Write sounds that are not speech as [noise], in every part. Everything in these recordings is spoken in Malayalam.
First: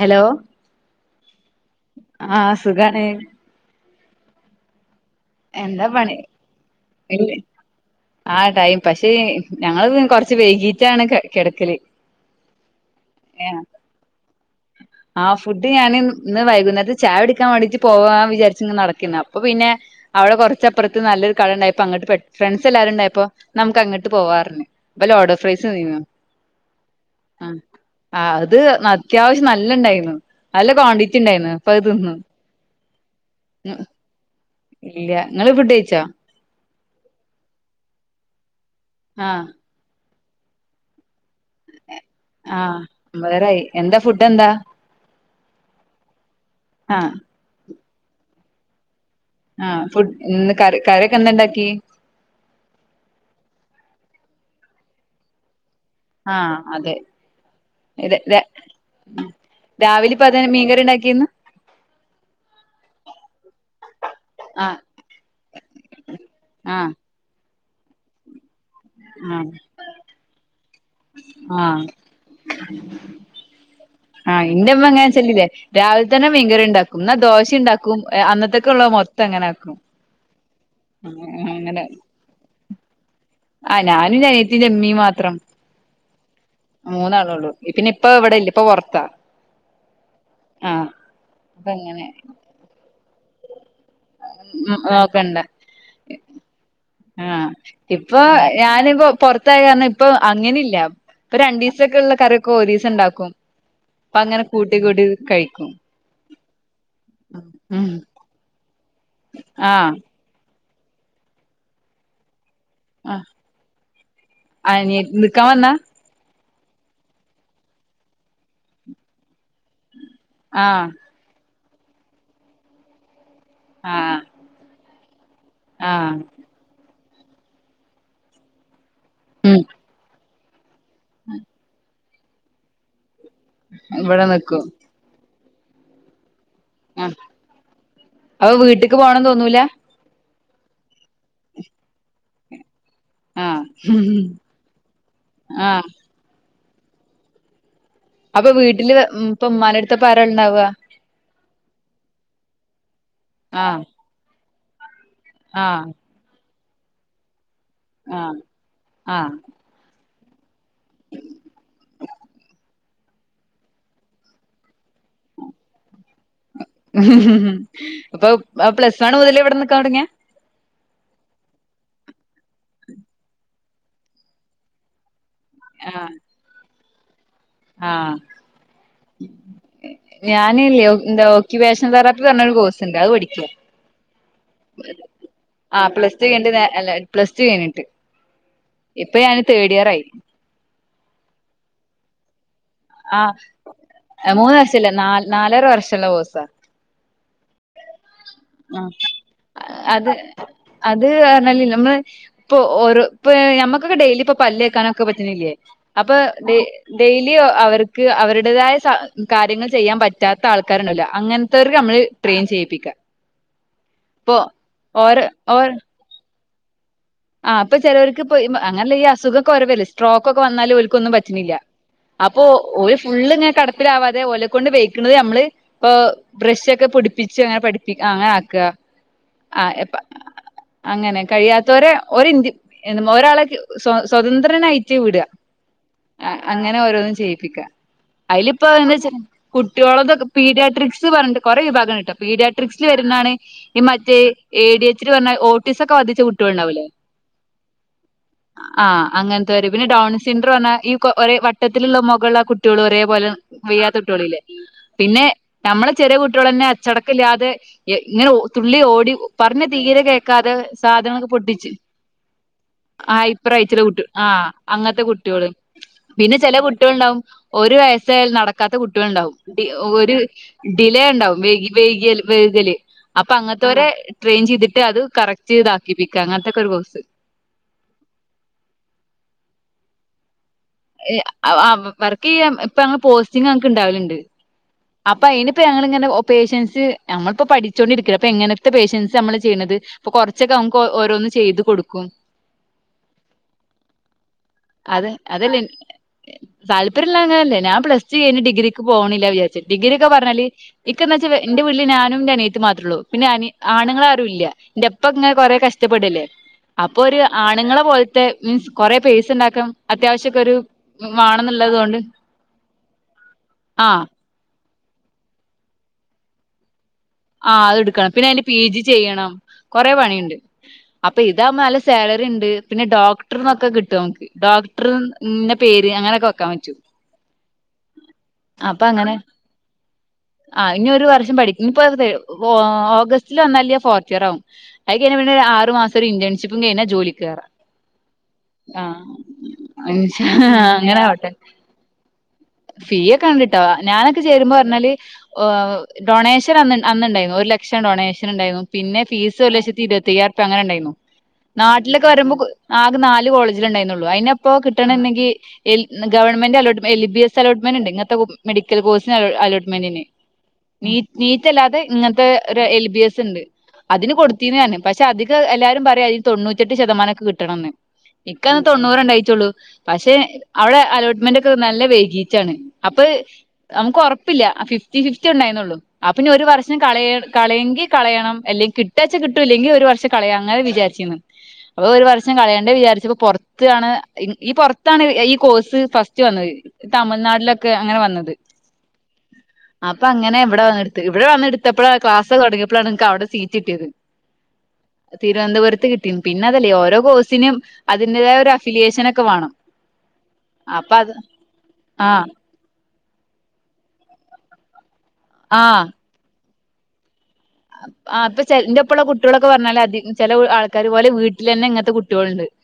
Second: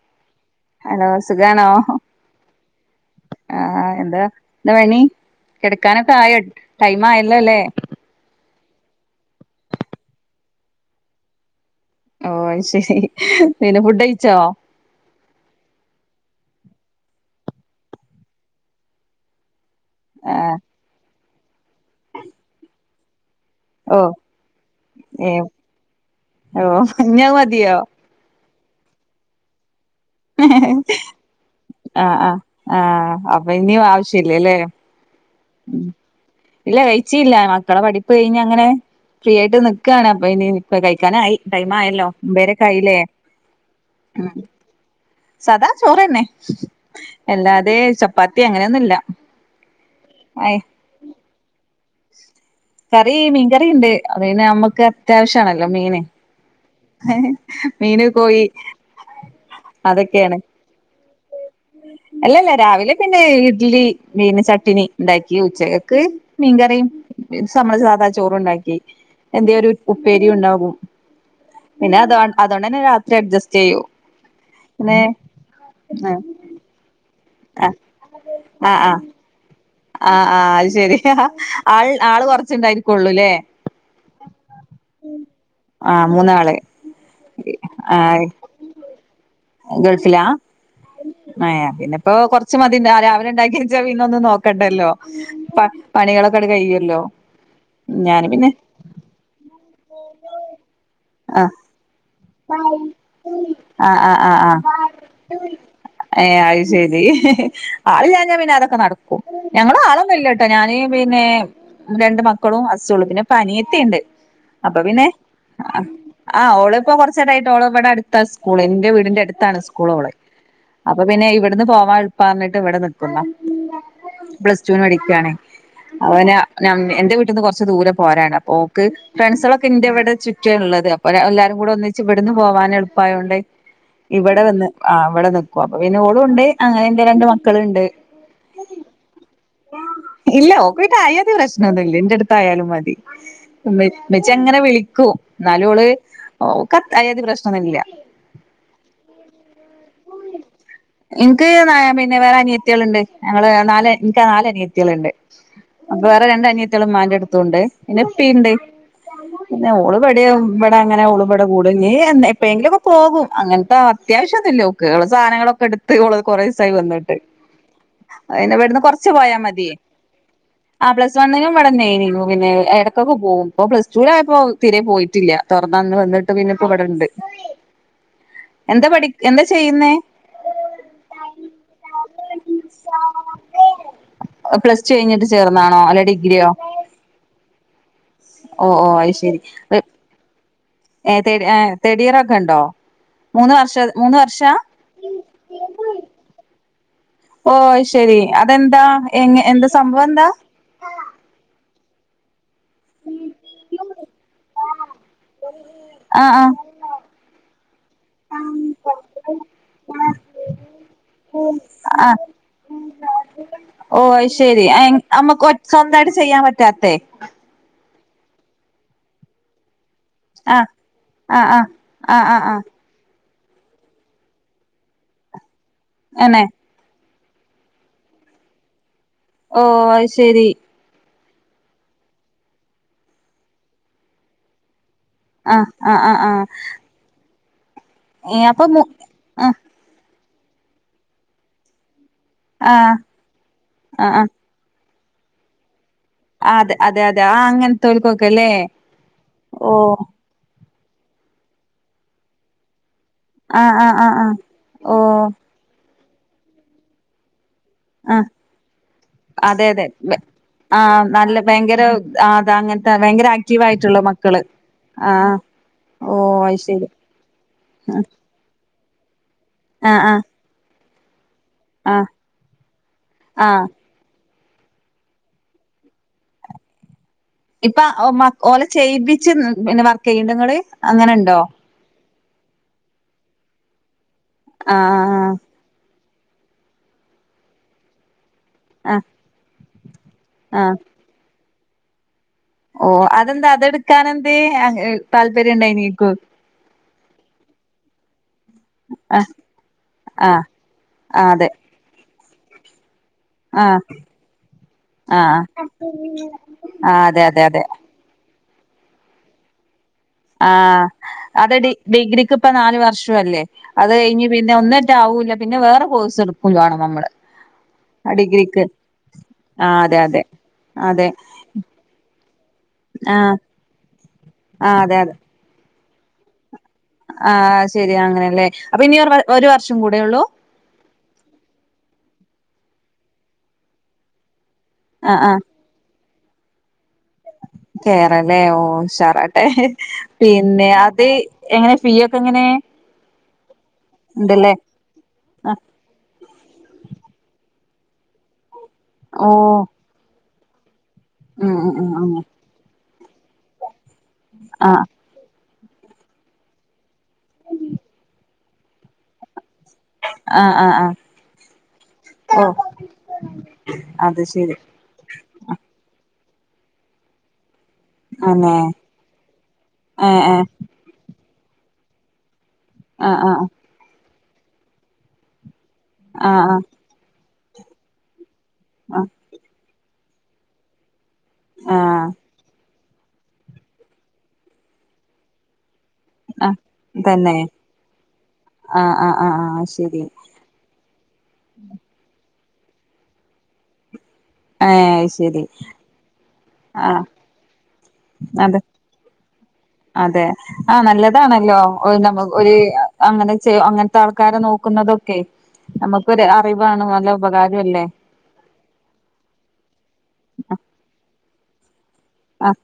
ഹലോ ഹലോ സുഖാണോ? ആഹ് സുഖാണ് ആഹ് എന്താ എന്താ പണി എന്താ കെടക്കാനൊക്കെ പണി ആയോ ടൈം ആയല്ലോ അല്ലേ ആഹ് ടൈം പക്ഷേ ഞങ്ങള് കൊറച്ച് വൈകീട്ടാണ് കെ കെടക്കല് ഓ അയ്ശരി പിന്നെ ഫുഡ് കയിച്ചോ ആഹ് ഫുഡ് ഞാന് ഇന് ഇന്ന് വൈകുന്നേരത്ത് ചായൊടിക്കാൻ വാണ്ടീട്ട് പോവ്വാൻ വിചാരിച്ച് ഇങ്ങനെ നടക്കേര്ന്നു അപ്പൊ പിന്നേ അവടെ ആഹ് കൊറച്ചപ്പറത്ത് നല്ലൊരു കടണ്ടായപ്പോ അങ്ങട്ട് പെ ഫ്രണ്ട്സ് എല്ലാരുണ്ടായപ്പോ ന്നമുക്ക് ഓ അങ്ങട്ട് പോവ്വാറ്ന്നു അപ്പ ഏ ലോഡർഫ്രൈസ് ന്നീന്നു ഓ ഇഞ്ഞത് ആഹ് മതിയോ ആഹ് അത് അത്യാവശ്യം നല്ലം ണ്ടായിരുന്നു നല്ല ക്വാണ്ടിറ്റി ഉണ്ടായിന്ന് ആഹ് ആ ആഹ അപ്പൊ ഇനിയും ആവശ്യല്ലല്ലേ ഇല്ല ഇങ്ങള് ഫുഡ്ഡയ്ച്ചോ ഇല്ല കഴിച്ചില്ല മക്കളെ പഠിപ്പ് കഴിഞ്ഞ് അങ്ങനെ ഫ്രീ ആഹ് ആയിട്ട് നി ക്കാണ് അപ്പ ഇനി കഴിക്കാനായി ടൈം ആയല്ലോ ഒമ്പേരൊക്കെ ആഹ് ആയില്ലേ ഒമ്പതരായി എന്താ ഫുഡ്ഡ്എന്താ സാദാ ചോറെന്നേ ആഹ് എല്ലാതേ ചപ്പാത്തി അങ്ങനെയൊന്നുല്ല ആഹ് ഫുഡ് ഇന്ന് കറി കറി ഒക്കെന്താണ്ടാക്കി കറി മീൻ കറീണ്ട് അത് പിന്നേ നമ്മുക്ക് അത്യാവശ്യാണല്ലോ മീന് ആഹ് അതെ മീന് ഇത് ഇത് കോഴി രാവിലിപ്പൊ അതൊക്കെയാണ് അതന്നെ മീൻകറി ഉണ്ടാക്കീന്ന് അല്ലല്ല രാവിലെ പിന്നേ ഇഡ്ലി പിന്നേ ആഹ് ചട്ടിണി ഉണ്ടാക്കി ഉച്ചകക്ക് മീൻകറിം ആഹ് സമ്മളെ സാദാ ചോറും ഉണ്ടാക്കി ആഹ് എന്തേരു ഉപ്പേരിയുണ്ടാകും ആഹ് പിന്നെ അതോ അതോണ്ടന്നെ രാത്രി അഡ്ജസ്റ്റയ്യും ആഹ് ഇന്റെമ്മ എങ്ങനേചെല്ല്ല്ലേ രാവില്തന്നെ മീൻകറിണ്ടാക്കും ഇന്നാ ആ ദോശിണ്ടാക്കും ഏ അന്നത്തേക്ക്ള്ളത് മൊത്തം അങ്ങനെ ആക്കും ആഹ് ആഹ് അത് ശരി ആ അങ്ങനെ ആൾ ആള് കൊറച്ച്ണ്ടായിരിക്കൊള്ളൂല്ലേ ആഹ് ഞാനും ന്റെ അനിയത്തിം ന്റെമ്മീം മാത്രം ആ മൂന്നാള് മൂന്നാളൊള്ളു പിന്നെ ആ ഇപ്പ ഇവടെല്ല ഇപ്പ പൊർത്താ ഗൾഫിലാ ഏഹ് അപ്പ അങ്ങനെ പിന്നെപ്പോ കൊറച്ച് മതി രാവിലെണ്ടാക്ക്യേത് ച്ച പിന്നൊന്നും നോക്കണ്ടല്ലോ നോക്കണ്ട പ പണികളൊക്കെട് കെയ്യെല്ലോ ഇപ്പോ എ ഞാനിപ്പോ പൊറത്തായ കാരണം ഇപ്പൊ അങ്ങനില്ല പ്പൊ ആ രണ്ടീസൊക്കെള്ള കറി ക്കോരീസണ്ടാക്കും ആഹ് ആഹ് ആഹ് ആഹ് കഴിക്കും ഏ അയ്ശരി ഹ് ഹെ ഉം ആളില്ലാ ഞ പിന്നെ അതൊക്കെ നടക്കും ഞങ്ങളും ആഹ് ആളൊന്നുല്ലട്ടോ ഞാന് പിന്നേ രണ്ട് മക്കളും ഹസ് സൊള്ളു ആഹ് പിന്നേപ്പനിയെത്തിണ്ട് അപ്പൊ അനിയ പിന്നെ നിക്കാൻ വന്നാ അ ആഹ് ഓള്പ്പൊ കൊറ ച്ചേരായിട്ടോള് ഇവിടെ അടുത്താ സ്കൂളേ ന്റെ വീടിന്റെട്ത്താണ് സ്കൂളോളെ ആഹ് അപ്പൊ പിന്നേ ഇവിട്ന്ന് പോവാൻ എള് പ്പാ റ്ഞ്ഞിട്ട് ഇവിടെ നിക്കുന്ന ആഹ് പ്ലസ് ടു ന് പഠിക്കാണേ ആഹ് അവന ഞമ് എന്റെ വീട്ടിന്ന് കൊറച്ച് ദൂരം പോരാണ്ട് അപ്പോക്ക് ഉം ഫ്രണ്ട്സൊളൊക്കെ ഇന്റെവ്ടെ ചുറ്റാള്ളത് അ എല്ലാരും കൂടെ ഒന്നിച്ച് ഇവടുന്ന് പോവാൻ എളുപ്പായോണ്ട് ഇവിടെ ഇവടെ നിക്കും വന്ന് ആഹ് ഇവിടെ നിക്കും. അപ്പൊ പിന്നെ ഓളുണ്ട് അങ്ങനെ എൻ്റെ ആഹ് രണ്ട് മക്കളുണ്ട് അപ്പൊ വീട്ട്ക്ക് പോണം തോന്നൂല ഇല്ല ഓക്ക് പിന്നെ അയാതി പ്രശ്നംന്നുല്ല ഇന്റെ ടുത്തായാലും മതി ആഹ് ഉമ്മ ഉമ്മച്ചി അങ്ങനെ വിളിക്കും എന്നാലും ആഹ് ഓള് ഓഹ് ക്ക അയാതി പ്രശ്നംന്നുല്ല അപ്പൊ വീട്ടില് മ് ഇപ്പൊ ഇമ്മാന്റട്ത്ത്പ്പാരാണ്ടാവാ ഇനിക്ക് പിന്നെ വേറെ അനിയത്തള് ഇണ്ട് ഞങ്ങള് ആഹ് നാല് ഇനിക്ക് നാല് അനിയത്തിള്ണ്ട് ആഹ് വേറെ രണ്ടനിയത്തിയാള് മ്മാന്റ ടുത്തൂണ്ട്. പിന്നെ ആഹ് ഇപ്പീണ്ട് ആഹ് ന്നെ ഓള് വടെവു വ്ട ങ്ങനെ ഓള് വ് കൂടും ഞ്ഞി. ന്ന് എപ്പഴങ്കിലും ഒക്കെ പോകും. അങ്ങനത്തെ അത്യാവശ്യ ന്നൂല്ലോക്ക്‌ ഓളെ സാധനങ്ങളൊക്കെടുത്ത് ഓള് കുറേസായി വന്ന് ഹു ഹു ഹും ഉം ഇപ്പൊ അ പ്ലസ് വണ്ണ് മുതലേ ഇവിടെ നിക്കാൻ തുടങ്ങിയേ ആഹ് പ്ലസ്ണ്ണിനുംവിടന്നെയിനു പിന്നെ ഇടക്കൊക്കെ പോകും ഇപ്പോ പ്ലസ്റ്റൂലായപ്പോ തിരെ പോയിട്ടില്ല തുറന്നന്ന് ആഹ് വന്നിട്ട് പിന്നെ ഇപ്പം ഇവിടെ ഉണ്ട് ആഹ് എന്താ പഠി എന്താ ചെയ്യുന്നേ ഞാനില്ലേ എന്താ ഓക്യുവേഷൻ തെറാപ്പി പറഞ്ഞരു കോഴ്സ്ണ്ട് അത് പഠിക്ക്യ പ്ലസ് ടു കഴിഞ്ഞിട്ട് ചേർന്നാണോ ആഹ് അല്ല പ്ലസ് ടു ഡിഗ്രിയോ കഴിഞ്ഞിട്ട് നേരെ പ്ലസ് ടു കഴിഞ്ഞിട്ട് ഓ ഓ ഇപ്പൊ ഞാന് തേഡിയർ ആയി ഏ തേടി ഏ തേടിയറൊക്കെണ്ടോ ആഹ്. എ മൂന്ന് വഷല്ല നാ നാലര വർഷള്ള കോഴ്‌സ ഓഅയ് ശെരി. ആ അതെന്താ എങ്ങ എന്താ അത് സംഭവന്താ അത് പറഞ്ഞാലില്ലേ നമ്മള് ഇപ്പൊ ഓരോ ഇപ്പം ഞമ്മക്കൊക്കെ ഡെയിലി ഇപ്പൊ പല്ല് തേക്കണം ക്കെ പറ്റണില്ലേ. അപ്പൊ ആഹ് ഡെ ഡെയിലി അവർക്ക് അവരുടേതായ സ ആഹ് കാര്യങ്ങൾ ചെയ്യാ പറ്റാത്ത ആൾക്കാരുണ്ടല്ലോ അങ്ങൻ ത്തേർക്ക് നമ്മള് ട്രെയിൻ ചെയ്യിപ്പി ക്ക ഓഹ് അയ് ശെരി ൻ ഓരോ നമ്മക്ക് ഒ സ്വന്തായിട്ട് ചെയ്യാൻ പറ്റാത്തെ ആ അപ്പൊ ചെലോർക്ക് ഇപ്പ ഇ മ അങ്ങനല്ലെ ഈ അസുഖൊക്കെ ഓരപേര്ൽ സ്ട്രോക്കൊക്കെ ആഹ് വന്നാല് ഓരുക്ക് ഒന്നും ആഹ് പറ്റുന്നില്ല ആഹ് ആഹ് ആഹ് അപ്പോ ആഹ് ഓര് ഫുളള് ഇങ്ങനെ കേടാ പ്പ്ലാവാതെ ഓലെ കൊണ്ട് വയ്ക്കണത് നമ്മള് ഇപ്പൊ ആണേ ബ്രഷക്ക്‌ - ‌ക്കെ പുടിപ്പിച്ച് അങ്ങനെ പഠിപ്പിക് അങ്ങനെ ആക്ക. ഓ ആ എപ്പ അത് ശരി അങ്ങനെ. കഴിയാത്തവരെ ഒര് ഇന്ത് എന്ത ഒരാളെ സ്വ സ്വതന്ത്രനായിറ്റ് വിടുഅ ആഹ് ആഹ് ആഹ് അഹ് ആഹ് അങ്ങനെ ഓരോന്നും ചെയ്യിപ്പിക്കാ. ഏ അയില് അപ്പൊ ഇപ്പൊഎ മു ന്തായ്ച്ചാകുട്ട് ആഹ് കുട്ട്യാളെത് പീഡിയട്രിക്സ് പറഞ്ഞിട്ട് കൊറേ വിഭാഗമുണ്ട് ട്ടോ പീഡിയാട്രിക്സിൽ ആഹ് വരുന്നതാണ് ഈ ആഹ് മറ്റേ ആഹ് എ. ഡി. എച്ച്. ഡി പറഞ്ഞാൽ ഓട്ടീസം ഒക്കെ ബാധി ആഹ് അത് അതെ അതെ ആ അങ്ങനത്തോൽക്കോക്കലേ ആഹ് അങ്ങനത്തെര് ഓഹ് [unintelligible] ഈ കൊ ഒരേ വട്ടത്തിലുള്ള മുകള് ആ കുട്ടികള് ഒരേപോലെ നി ആഹ് ആഹ് വെയ്യാത്ത ആഹ് ആഹ് കുട്ട്യോളില്ലേ. ഓ പിന്നെ നമ്മളെ ചെറിയ കുട്ട്യോളന്നെ അച്ചടക്കല്ലാതെ ഏഹ് ആഹ് ഇങ്ങനെ തുള്ളി ഓടി പറഞ്ഞ അതെ അതെ തീരെ കേക്കാതെ സാധനങ്ങളൊക്കെ പൊട്ടിച്ച് ആഹ് അതാ അങ്ങനെ ആഹ് ഹൈപ്പർ ആയിട്ടുള്ള ആ അങ്ങനത്തെ ആഹ് കുട്ട്യാള് ഓ പിന്നെ ചെല അത് ശരി കുട്ട്യോള്ണ്ടാവും ഒരു വയസ്സയലും നട ക്കാത്ത കുട്ട്യോൾ ഉണ്ടാവും. ആഹ് ഒരു ആഹ് ഡിലേ ഉണ്ടാവും വൈകി ആഹ് വേകല് വേകല് അപ്പൊ ആഹ് അങ്ങനെത്തോരെ ട്രെയിൻ ചെയ്തിട്ട് അത് കറക്റ്റ് ചെയ്ത് ആക്കിപ്പിക്കാം അങ്ങനെത്തെ ഓക്കേ ഒരു കോഴ്സ് ഇപ്പാ ഓ മാ ഓലെ ചെയ്യിപ്പിച്ച് പിന്നെ വർക്ക് ചെയ്യുന്നുണ്ടോ നിങ്ങള് ആഹ് ആ വർക്ക് ചെയ്യാം ഇപ്പം അങ്ങനെ പോസ്റ്റിങ് ഞങ്ങൾക്ക് ഉണ്ടാവലുണ്ട് ആഹ് അപ്പൊ ആഹ് അയിനിപ്പോ ഞങ്ങളിങ്ങനെ ഓഹ് പേഷൻസ് ഞങ്ങളിപ്പോ പഠിച്ചുകൊണ്ടിരിക്ക അപ്പൊ എങ്ങനെ ത്ത ആഹ് പേഷ്യൻസ് നമ്മള് ചെയ്യ്ണത് പ്പൊ കുറച്ചൊക്കെ നമുക്ക് ഓരോന്ന് ചെയ്ത് കൊടുക്കും ഓഹ് അതെന്താ അതെടുക്കാൻ എന്തെ ആഹ് അത് താല്പര്യം അതല്ലേ ഉണ്ടായി നിക്ക് താല്പര്യല്ല അങ്ങനെയല്ലേയ് ഞാ പ്ലസ്ടു കഴിഞ്ഞ് ഡിഗ്രിക്ക് ആ പോണില്ല വിചാരിച്ച്. ഡിഗ്രി ഒക്കെ ആ പറഞ്ഞാല് ഇക്കാ ആ എന്താച്ചാ അതെ ഇന്റെ വീട്ടില് ഞാനും ന്റെ അനിയത്തി മാത്രേള്ളൂ പിന്നെ അ ആ ആണുങ്ങൾ ആരും ഇല്ല എന്റെപ്പ ആ ഇങ്ങനെ കൊറെ കഷ്ടപ്പെടല്ലേ ആ അപ്പൊ ഒരു അതെ അതെ അതെ ആണുങ്ങളെ പോലത്തെ മീൻസ് കൊറെ പേസ് ഉണ്ടാക്കാ ആഹ് അത് ഡി കൊണ്ട് ഡിഗ്രിക്ക് ഇപ്പ നാല് വർഷംല്ലേ അത് ആഹ് കഴിഞ്ഞ പിന്നെ ഒന്നിറ്റാവൂല്ല പിന്നെ വേറെ കോഴ്സ് എടുക്കുംവാണം നമ്മള് ആഹ് അത് എടുക്കണം പിന്നെ അയിന്റെ പി ഡിഗ്രിക്ക് ജി ചെയ്യണം ആ കൊറെ അതെ അതെ പണിണ്ട് അതെ അപ്പൊ ഇത് ഇതാകുമ്പോ നല്ല സാലറി ഉണ്ട് പിന്നെ ആ ഡോക്ടർന്നൊക്കെ കിട്ടും നമുക്ക് ആ അതെ ഡോക്ടർന്ന പേര് അങ്ങനൊക്കെ വക്കാൻ പറ്റു ആഹ് ശെരി അങ്ങനെയല്ലേ അപ്പൊ ഇനി ഒരു അങ്ങനെ ഒരു വർഷം കൂടെ ഉള്ളൂ ആഹ് ഇനി ഒരു വർഷം പഠിക്കുന്നു ഇപ്പൊ ഓഗസ്റ്റില് വന്നല് ഫോർത്ത് ഇയർ ആകും ആയ് ആ കഴിഞ്ഞ ആ പിന്നെ ആറ് മാസം ഒരു ഇന്റേഷിപ്പും കഴഞ്ഞാ ജോലി കേറ കേറല്ലേ ഓഹ് ഉഷാറാട്ടെ ഇൻഷാ പിന്നെ അല്ലാഹ് അങ്ങനെ അത് ആവട്ടെ എങ്ങനെ ഫീ ഒക്കെ എങ്ങനെ ഫീ ഒക്കെ കണ്ടിട്ടോ ഞാനൊക്കെ ചേരുമ്പോ ഉണ്ടല്ലേ പറഞ്ഞാല് ഡൊണേഷൻ അന്ന് അന്നുണ്ടായിരുന്നു ഒരു ലക്ഷം ഡൊണേഷൻണ്ടായിരുന്നു പിന്നെ ഫീസ് ഒരു ഓ ലക്ഷത്തിരുപ്പതിയ്യായിരം അങ്ങനെ ഉണ്ടായിരുന്നു ഉം ഉം ഉം നാട്ടിലൊക്കെ ഉം വരുമ്പോ ആകെ നാല് കോളേജിൽ ഉണ്ടായിന്നുള്ളു അയിന്പ്പോ ആഹ് കിട്ടണണ്ടെങ്കിൽ എ ഗവൺമെന്റ് അലോട്ട്മെൻ്റ് എൽബിഎസ് അലോട്ട്മെന്റ് ഉണ്ട് ഇങ്ങത്തെ മെഡിക്കൽ കോഴ്സി അലോട്ട്മെന്റിന് ആഹ് ആഹ് ആഹ് നീ നീറ്റ് അല്ലാതെ ഇങ്ങനത്തെ ഓ ഒരു എൽബിഎസ് ഉണ്ട് അതിന് അത് ശരി കൊടുത്തീന്ന് ഞാന പക്ഷെ അധികെ എല്ലാരും പറയാ അതിന് തൊണ്ണൂറ്റട്ട് ശതമാനൊക്കെ കിട്ടണംന്ന് അന്നെ ഇക്കാനെങ്കി തൊണ്ണൂറ് ഉണ്ടായിട്ടുള്ളൂ പക്ഷെ ഏഹ് ഏഹ് അവിടെ അലോട്ട്മെന്റ് ഒക്കെ നല്ല വൈകീറ്റാണ് അപ്പൊ ആഹ് ആഹ് നമുക്ക് ഉറപ്പില്ല ഫിഫ്റ്റി ഫിഫ്റ്റി ഉണ്ടായിന്നള്ളു അപ്പൊ പിന്നെ ഒരു ആഹ് വർഷം കളയ കളയെങ്കി കളയണം അല്ലെങ്കിൽ ആഹ് കിട്ടാച്ച കിട്ടൂല്ലെങ്കിൽ ഒരു വർഷം കളയാം അങ്ങനെ വിചാരിച്ചിന്ന് അപ്പൊ ഒരു ആഹ് വർഷം കളയേണ്ടേ വിചാരിച്ചപ്പോ പുറത്താണ് ഈ പുറത്താണ് ഈ കോഴ്സ് ഫസ്റ്റ് വന്നത് ആഹ് തന്നെ തമിഴ്നാട്ടിലൊക്കെ അങ്ങനെ വന്നത് ആഹ് ആഹ് ആഹ് ആഹ് ശരി അപ്പൊ അങ്ങനെ ഇവിടെ വന്ന ഇവിടെ വന്ന എടുത്തപ്പോഴാണ് ക്ലാസ് തുടങ്ങിയപ്പോണ് ഇനിക്ക് അവടെ സീറ്റ് കിട്ടിയത് ഏഹ് അയ്ശരി തിരുവനന്തപുരത്ത് കിട്ടിന്ന് പിന്നെ അതല്ലേ ഓരോ ആഹ് കോഴ്സിനും അതിന്റതായ ഒരു അതെ അഫിലിയേഷന ഒക്കെ വേണം അതെ ആഹ് അപ്പൊ അത് നല്ലതാണല്ലോ നമ്മു ആഹ് ഒരു അങ്ങനെ ചെയ്യ അങ്ങനത്തെ ആൾക്കാരെ നോക്കുന്നതൊക്കെ ആഹ് നമുക്ക് അറിവാണ് നല്ല ഉപകാരം അല്ലേ ആഹ് പോ ചെ എന്റെപ്പള്ള കുട്ടിയാളൊക്കെ പറഞ്ഞാൽ അ ചില ആൾക്കാാര് ഒലെ വീട്ടിലെന്നെ ഇങ്ങനത്തെ കുട്ട ണ്ട് ആഹ്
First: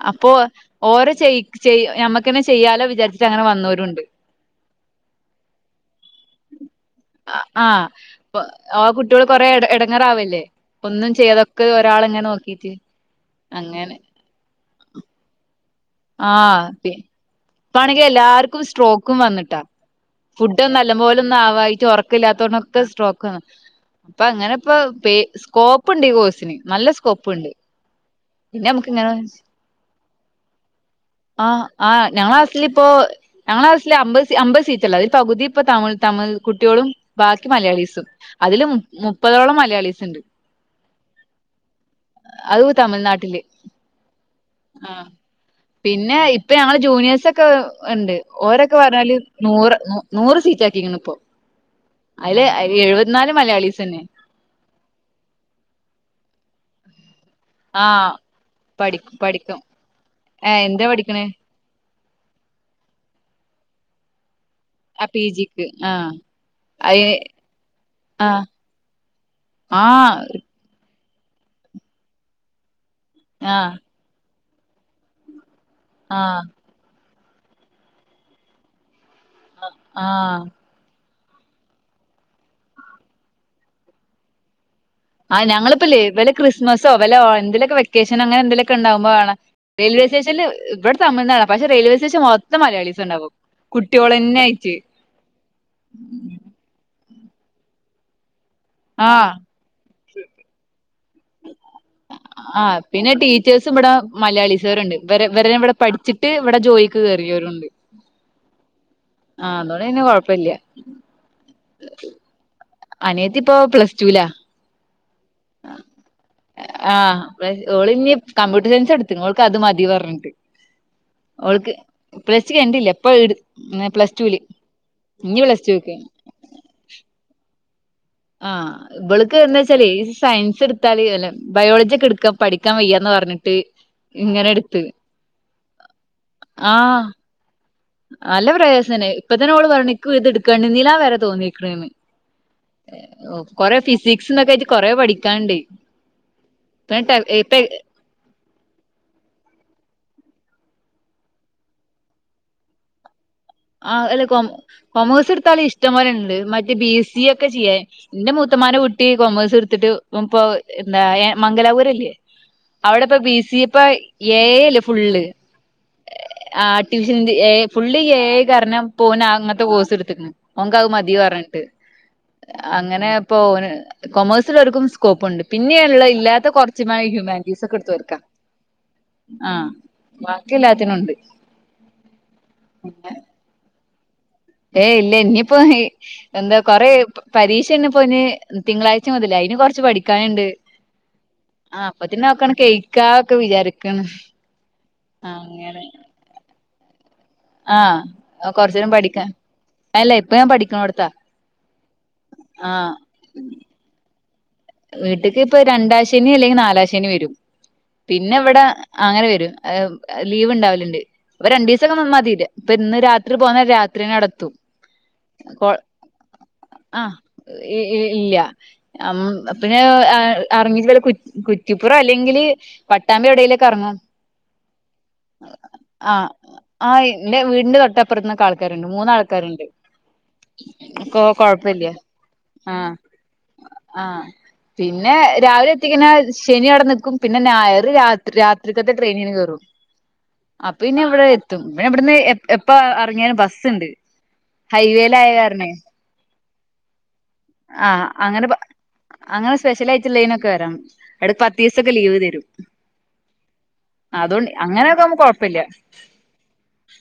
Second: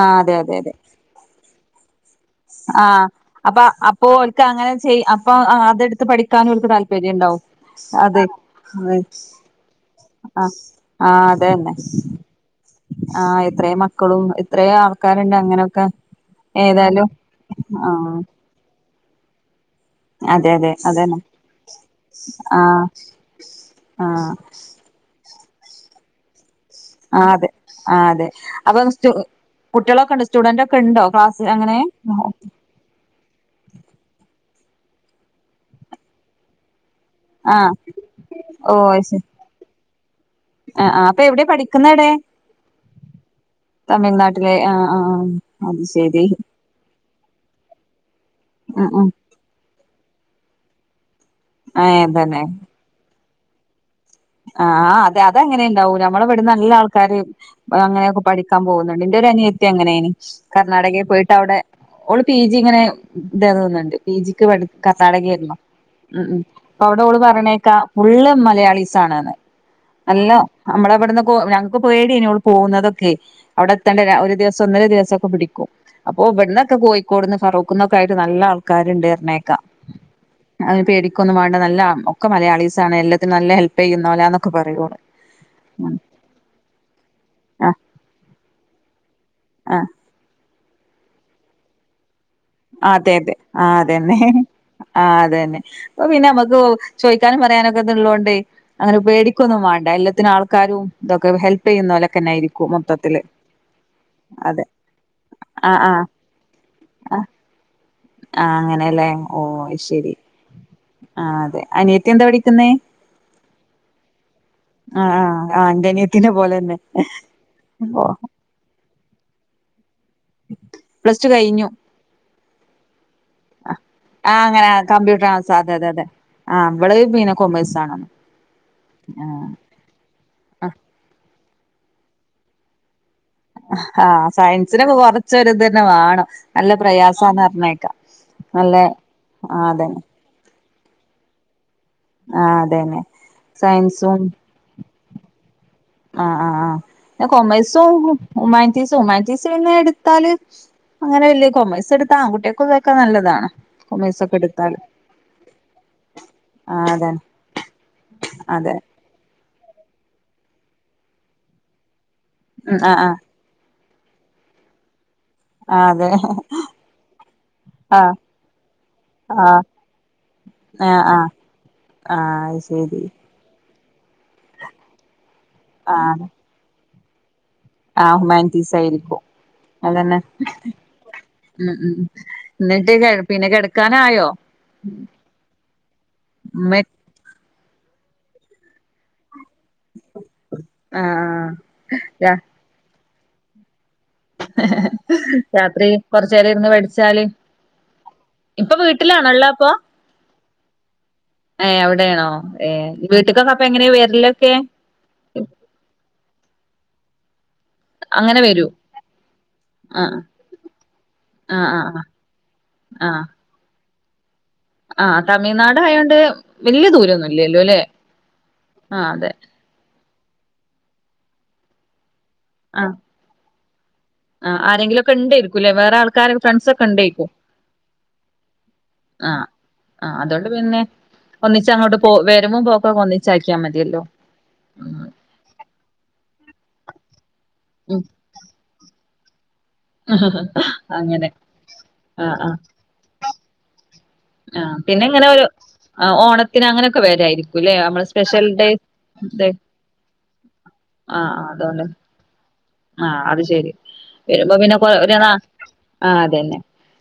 ആഹ് അപ്പോ അതെ അതെ അതെ ഓര ചെയ മ്മക്ക് അങ്ങന ചെയ്യാലോ ആഹ് വിചാരിട്ട് അങ്ങനെ അപ്പൊ വന്നോരുണ്ട് അപ്പൊ ഓൽക്ക് അങ്ങനെ ചെയ്യും അപ്പൊ അതെടുത്ത് പഠിക്കാനു ഓൽക്ക് താൽ ആഹ് ആ കുട്ടികൾ കൊറെ ഇടങ്ങറാവല്ലേ ആഹ് ഒന്നും ആഹ് ചെയ്തൊക്കെ അതന്നെ ഒക്കെ ഒരാൾങ്ങനെ നോക്കിട്ട് ആഹ് എത്ര മക്കളും എത്രയ ആൾക്കാരുണ്ട് അങ്ങനെക്കെ ആ ഇപ്പാണെങ്കിൽ എല്ലാർക്കും സ്ട്രോക്കും വന്നിട്ടാ. അതെ ഫുഡ് അതെ നല്ലം അതന്നെ പോലെന്നും ആവായിട്ട്, ഉറക്കില്ലാത്തോണൊക്കെ ആഹ് സ്ട്രോക്ക് വന്ന്. അപ്പോ ആഹ് അങ്ങനെ ഇപ്പ സ്കോപ്പ് ഉണ്ട് ഈ കോഴ്സിന്. നല്ല ആഹ് അതെ സ്കോപ്പ്ണ്ട് ആഹ് അതെ പിന്നെ നമുക്ക് അപ്പം- സ്റ്റു ഇങ്ങനെ കുട്ടികളൊക്കെണ്ടോ? സ്റ്റുഡന്റ് ഒക്കെണ്ടോ? ആഹ് ആഹ് ഞങ്ങള ക്ലാസിൽ- ഇപ്പൊ ഞങ്ങള ക്ലാസിൽ അമ്പത് അമ്പത് സീറ്റല്ല അ പകുതി ഇപ്പോ തമി് തമിഴ് കുട്ടിളും. ബാക്കി ആഹ് മലയാളീസും അതില്- ഓ അത് ശരി മുപ്പതോളം മലയാളീസ്ണ്ട്. ആഹ് ആഹ് അപ്പോ. അത് തമഴ്നാട്ടിൽ. തമിഴ്നാട്ടിലെ ആഹ് അത് പിന്നെ ശരി ഇപ്പ ഞങ്ങള് ജൂനിയേഴസോക്കെ ഉണ്ട്. ഓരൊക്കെ ഉം ഉം പറഞ്ഞാല്- നൂറ് ന നൂറ് സീറ്റാക്കീക്കണ് പ്പൊ, ഏഹ് തന്നെ അയില് എയ് വത്തിനാലും മലയാളീസ് തന്നെ. ആഹ് അതെ അതങ്ങനെ ഇണ്ടാവൂ നമ്മളെവിടെന്ന് നല്ല ആൾക്കാര്. ആഹ് അങ്ങനെയൊക്കെ പഠിക്കാൻ പഠി പോകുന്നുണ്ട് എന്റെ ഒരു- പഠിക്കും അനിയത്തി അങ്ങനേനി, ഏഹ് എന്താ കർണാടകയിൽ പഠിക്കണേ പോയിട്ട് അവിടെ- ഓള് പി. ജി ഇങ്ങനെ ഇതാ- തോന്ന്ണ്ട് പി. ജിക്ക് പഠിക്ക- ആഹ് പി കർണാടകയായിരുന്നു ജിക്ക് ആഹ് ഉം ഉം.. അവിടെ അയി ഓള് പറീണേക്കാ ഫുള്ള് ആഹ് മലയാളീസ്- സാനാണ് ആഹ് അല്ല നമ്മളിവിടുന്ന് ക്കൊ ഞങ്ങൾക്ക് പേടിയെയ്നി ഓൾ- പോകുന്നതൊക്കെ. ആഹ് അവിടെ എത്തേണ്ട ഒരു ദിവസം, ഒന്നര ദിവസംക്കെ പിടിക്കും. അപ്പോ ആഹ് ഇവിന്ന്- ക്കെ കോഴിക്കോട്ന്ന് ഫറോക്ക്ന്ന ക്കായിട്ട് നല്ല ആൾക്കാരുണ്ട് പറീണെക്കാ. ആഹാ അയിന് പേടിക്കൊന്നും വേണ്ട, നല്ല ഒ ഒക്കെ മലയാളീസാണ്. എല്ലത്തിനും നല്ല ഹെൽപ് ചെയ്യുന്നോലന്നൊക്കെ പറയും ഓൾ. ആ ഞങ്ങളിപ്പല്ലേ ഇവല് ക്രിസ്മസോ, വല്ലോ എന്തെലൊക്കെ വെക്കേഷനോ, അങ്ങനെ എന്തലൊക്കെ ഉണ്ടാകുമ്പോ ആണ്- ആഹ് [inaudible] സ്റ്റേഷൻല് ഇവിടെ തമിഴ്നാടാണ്, പക്ഷെ റെയിൽവേറ്റേഷൻ മൊ- അതെ അതെ ആഹാ അതന്നെ, ആയിട്ട് ആഹാ അതന്നെ അപ്പോ പിന്നെ ഞമ്മക്ക്- പ്പോ ചോയിക്കാനും പറയാനൊക്കെ ള്ളോണ്ടേ അങ്ങനെ ആഹ് പേടിക്കൊന്നും വേണ്ട എല്ലത്തിനും ആൾ- ക്കാരും ഇതൊക്കെ ഹെൽപ്- ചെയ്യുന്നോലൊക്കെന്നെ ആ ആയിരിക്കും പിന്നെ മൊത്തത്തില് ടീച്ചേഴ്സും ഇവിടെ- മലയാളി അതെ സാർണ്ട് ഇവര ആ ഇവിടെ പഠിചിട്ട്- ട്ട് ഇവിടെ ജോയിക്ക് കേറിയവരുണ്ട്. ആഹ് അങ്ങനെല്ലേ ഓ പിന്നെ ശരി. കൊഴപ്പല്ല ആ അതെ അനിയത്തി എന്താ പഠിക്കുന്നേ? അനിയത്തി ഇപ്പോ പ്ലസ് ടുലാ ആഹാ ആ് ഇന്റെനയത്തിനെ പോലെന്നെ. ആഹ് പ്ലസ് ഓള് ഇനി കമ്പ്യൂട്ടർ സയൻസ് എടുത്ത്ക്കണ്, ഓൾക്ക് അത് മതി പറഞ്ഞിട്ട് പ്ലസ് ടു കഴിഞ്ഞു ഓൾക്ക്- പ്ലസ്ടു കഴിഞ്ഞിട്ടില്ല ഇപ്പ ഇട് പ്ലസ്- ടുല് ആഹ് അങ്ങനെ ആ കമ്പ്യൂട്ടർ ഇനി ആ- സസ് പ്ലസ് അതെ, അതെ, ടുക്ക് അതെ ആഹ് ഇവള് പിന്നെ കൊമേഴ്സ് ആണ്. ആഹ് ഇവൾക്ക് എന്താ? ആ ച്ചാൽ സയൻസ് എടുത്താല്ല്- ബയോളജി ഒക്കെ എടുക്കാ പഠിക്കാൻ വയ്യാ എന്ന് പറഞ്. ആഹാ ആഹാ സയൻസിനൊക്ക- കൊറച്ചൊരി ഇതന്നെ വാണം. നല്ല ആഹ് പ്രയാസാന്ന് പറഞ്ഞേക്കാം. നല്ല പ്രയാസനെ ഇപ്പ തന്നെ ആ ഓള്- അതന്നെ പറഞ്ഞണിക്കൂ ഇത് ഇട്ക്കെണ്ടീല ന്ന് വരെ തോന്നിയിക്കണേന്ന്. ആ അതന്നെ കൊറെ സയൻസും ഫിസിക്സ് തൊക്കെയായിട്ട് കൊറെ പഠിക്കാണ്ട്. ആഹ് ആ് ഇപ്പ ആ് ഇപ്പ കൊമേഴ്സും, ഹുമാൻറ്റീസും, ഹുമാൻറ്റീസ് പിന്നെ ഇടുത്താല്- അങ്ങനെ വലിയ കോമേഴ്സ് ഇട്താൽ, ആൺകുട്ടിയാക്കും ഇതൊക്കെ നല്ലതാണ്. ആഹ് കൊമേഴ്സ് അല്ല. ഒക്കെ എടുത്താല് കൊമേഴ്സ് എടുത്താല് ഇഷ്ടം- പോലെണ്ട് മറ്റ് ആ ബി. സി. അതന്നെ എ ഒക്കെ ചെയ്യാ. ഇന്റെ അതെ മൂത്തമ്മാന്റെ കുട്ടി- പ്പൊ ഈ കൊമേഴ്സ് ഇട്ത്തിട്ട് ഓൻ പ്പൊ ന്താ മംഗലാപുരല്ലേ? ഉം ആ ആ അവിടെപ്പോ ബി. സി. എ പ്പ ഏ എ അല്ലെ ഫുള്ള്. ആ അതെ ആർട്ടിഫിഷ്യൽ ഇന്റെലി എ. ഐ, ഫുള്ള് ആ ആ എ ഐ. പറഞ്ഞ പോ ഓൻ അങ്ങനത്തെ കോഴ്സ് ഇടത്തക്ക്ണ്, ഓൻക് അത് ആ ആ മതിന്ന് പറഞ്ഞിട്ട് ആ അത് ശരി അങ്ങനെ. പ്പോ ഓന് കൊമേഴ്സെല്ലാർക്കും സ്കോപ്പ് ഉണ്ട്, ആ പിന്നെയുള്ള ഇല്ലാത്ത കുറച്ചു ഹ്യുമാനിറ്റീസ്- സൊക്കെ ആ എടുതോർക്കാ. ഹ്യുമാനിറ്റീസ് ആയിരിക്കും [inaudible] ആഹ് അതന്നെ ബാക്കി എല്ലാത്തിനും ഉണ്ട്. ഉം ഉം ന്നിട്ട് പിന്നെ കിടക്കാനായോ? ഏയ് ഇല്ല ഇനിയിപ്പോ ഹേ എന്താ ഉമ്മ കൊറെ പ്പൊ പരീക്ഷ ഇന്നെപ്പോന് തിങ്കളാഴ്ച മുതല് അയിന് കുറച്ച് ച് പഠിക്കാനുണ്ട് ആ ആ അപ്പത്തിനതൊക്കെണ് കഴിക്ക ന്ന് ഒക്കെ വിചാരിക്കണ് ആ, അങ്ങനെ രാത്രി കൊറച്ചേരം ഇരുന്ന് പടിച്ചാല് ആഹ് കൊറചേരം പഠിക്കാ ഉള്ളെ അപ്പൊ അല്ല ഇപ്പൊ ഞാൻ പഠിക്കണോടത്താ ഏ അവിടേണോ ഏ ആഹ് വീട്ടക്കൊക്കെ പ്പൊ എങ്ങനെ വെരലൊക്കെ വീട്ടക്ക് ഇപ്പൊ രണ്ടാശനി അല്ലെങ്കി നാലാശെനി വരും പിന്നെ അങ്ങനെ ഇവിടെ വരൂ അങ്ങനെ വരും ആ ലീവ് ഉണ്ടാവലുണ്ട് അപ്പൊ ആ ആ രണ്ടീസൊക്കെ നിന്ന മതി [inaudible] ഇപ്പൊ ഇന്ന് ആ രാത്രി പോന്ന രാത്രിന്നേ അവിടെ എത്തും ആ കൊ തമിഴ്നാട് ആയോണ്ട് വല്യ ആഹ് ദൂരൊന്നും ഇല്ലല്ലോ ഇ അല്ലെ ഇല്ല ആ ഞമ് അതെ പിന്നെ ഇറങ്ങിചിട്ട് ഓല് കുറ്റിപ്പുറം അല്ലെങ്കില് ആ പട്ടാമ്പി എവിടേലൊക്കെ ഇറങ്ങും ആ ആരെങ്കിലുമൊക്കെ ഉണ്ടേരിക്കൂല്ലേ വേറെ ആ ആൾക്കാര് ഫ്രണ്ട്സ് ഒക്കെ ആഹ് ഉണ്ടേക്കും എന്റെ വീടിന്റെ തൊട്ടപ്പറത്ത്ന്ന കളി ആൾക്കാരുണ്ട് മൂന്ന് ആ ആൾക്കാരുണ്ട് ആ അതുകൊണ്ട് പിന്നെ ഒന്നിച്ച് അങ്ങോട്ട് പോ വരുമ്പോ ആഹ് പോക്കക്കെ ഒന്നിച്ച് ആക്കിയാൽ മതിയല്ലോ ആഹ് ഉം പിന്നെ രാവിലെ എത്തിക്കുന്ന ശനി അവിടെ നിൽക്കും പിന്നെ ഞായർ ഉം രാത് രാത്രിക്കത്തെ ട്രെയിനിന് കെയറും അപ്പപിന്നെ ഇവിടെ അങ്ങനെ എത്തും പിന്നെ അവിടെന്ന് ആ ആ എപ്പ എ എറങ്ങിയാലും ബസ്സുണ്ട് ആ പിന്നെ ഹൈവേയിലായ ഇങ്ങനെ ഒരു കാരണേ ആ ഓണത്തിന് അങ്ങനെയൊക്കെ വരായിരിക്കുംല്ലേ നമ്മള് ആഹ് സ്പെഷ്യൽ അങ്ങനെ ഡേ ഡേ അങ്ങനെ സ്പെഷ്യൽ ആയിട്ടുള്ളതിനനൊക്കെ വരാം ആ എടക്ക് ആ പത്ത് അതുകൊണ്ട് ദിവസൊക്കെ ലീവ് തരും ആഹ് അത് ശെരി അതുകൊണ്ട് വെരുമ്പ പിന്നെ കൊ അങ്ങനെയൊക്കെ ആവുമ്പോ [unintelligible] കൊഴപ്പില്ല ആ അത് തന്നെ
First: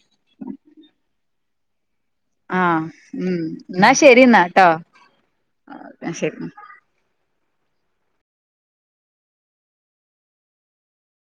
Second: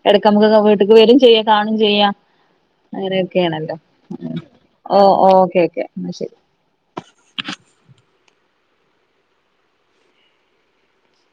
എടയ്ക്ക് നമുക്ക് വീട്ട്ക്ക് വരും ചെയ്യാം കാണും ചെയ്യാം ആഹ് ഉം അങ്ങനെയൊക്കെ ആണല്ലോ എന്നാ ശരി എന്നാ ട്ടോ ഓ ഓക്കെ ഓക്കെ അത് ശരി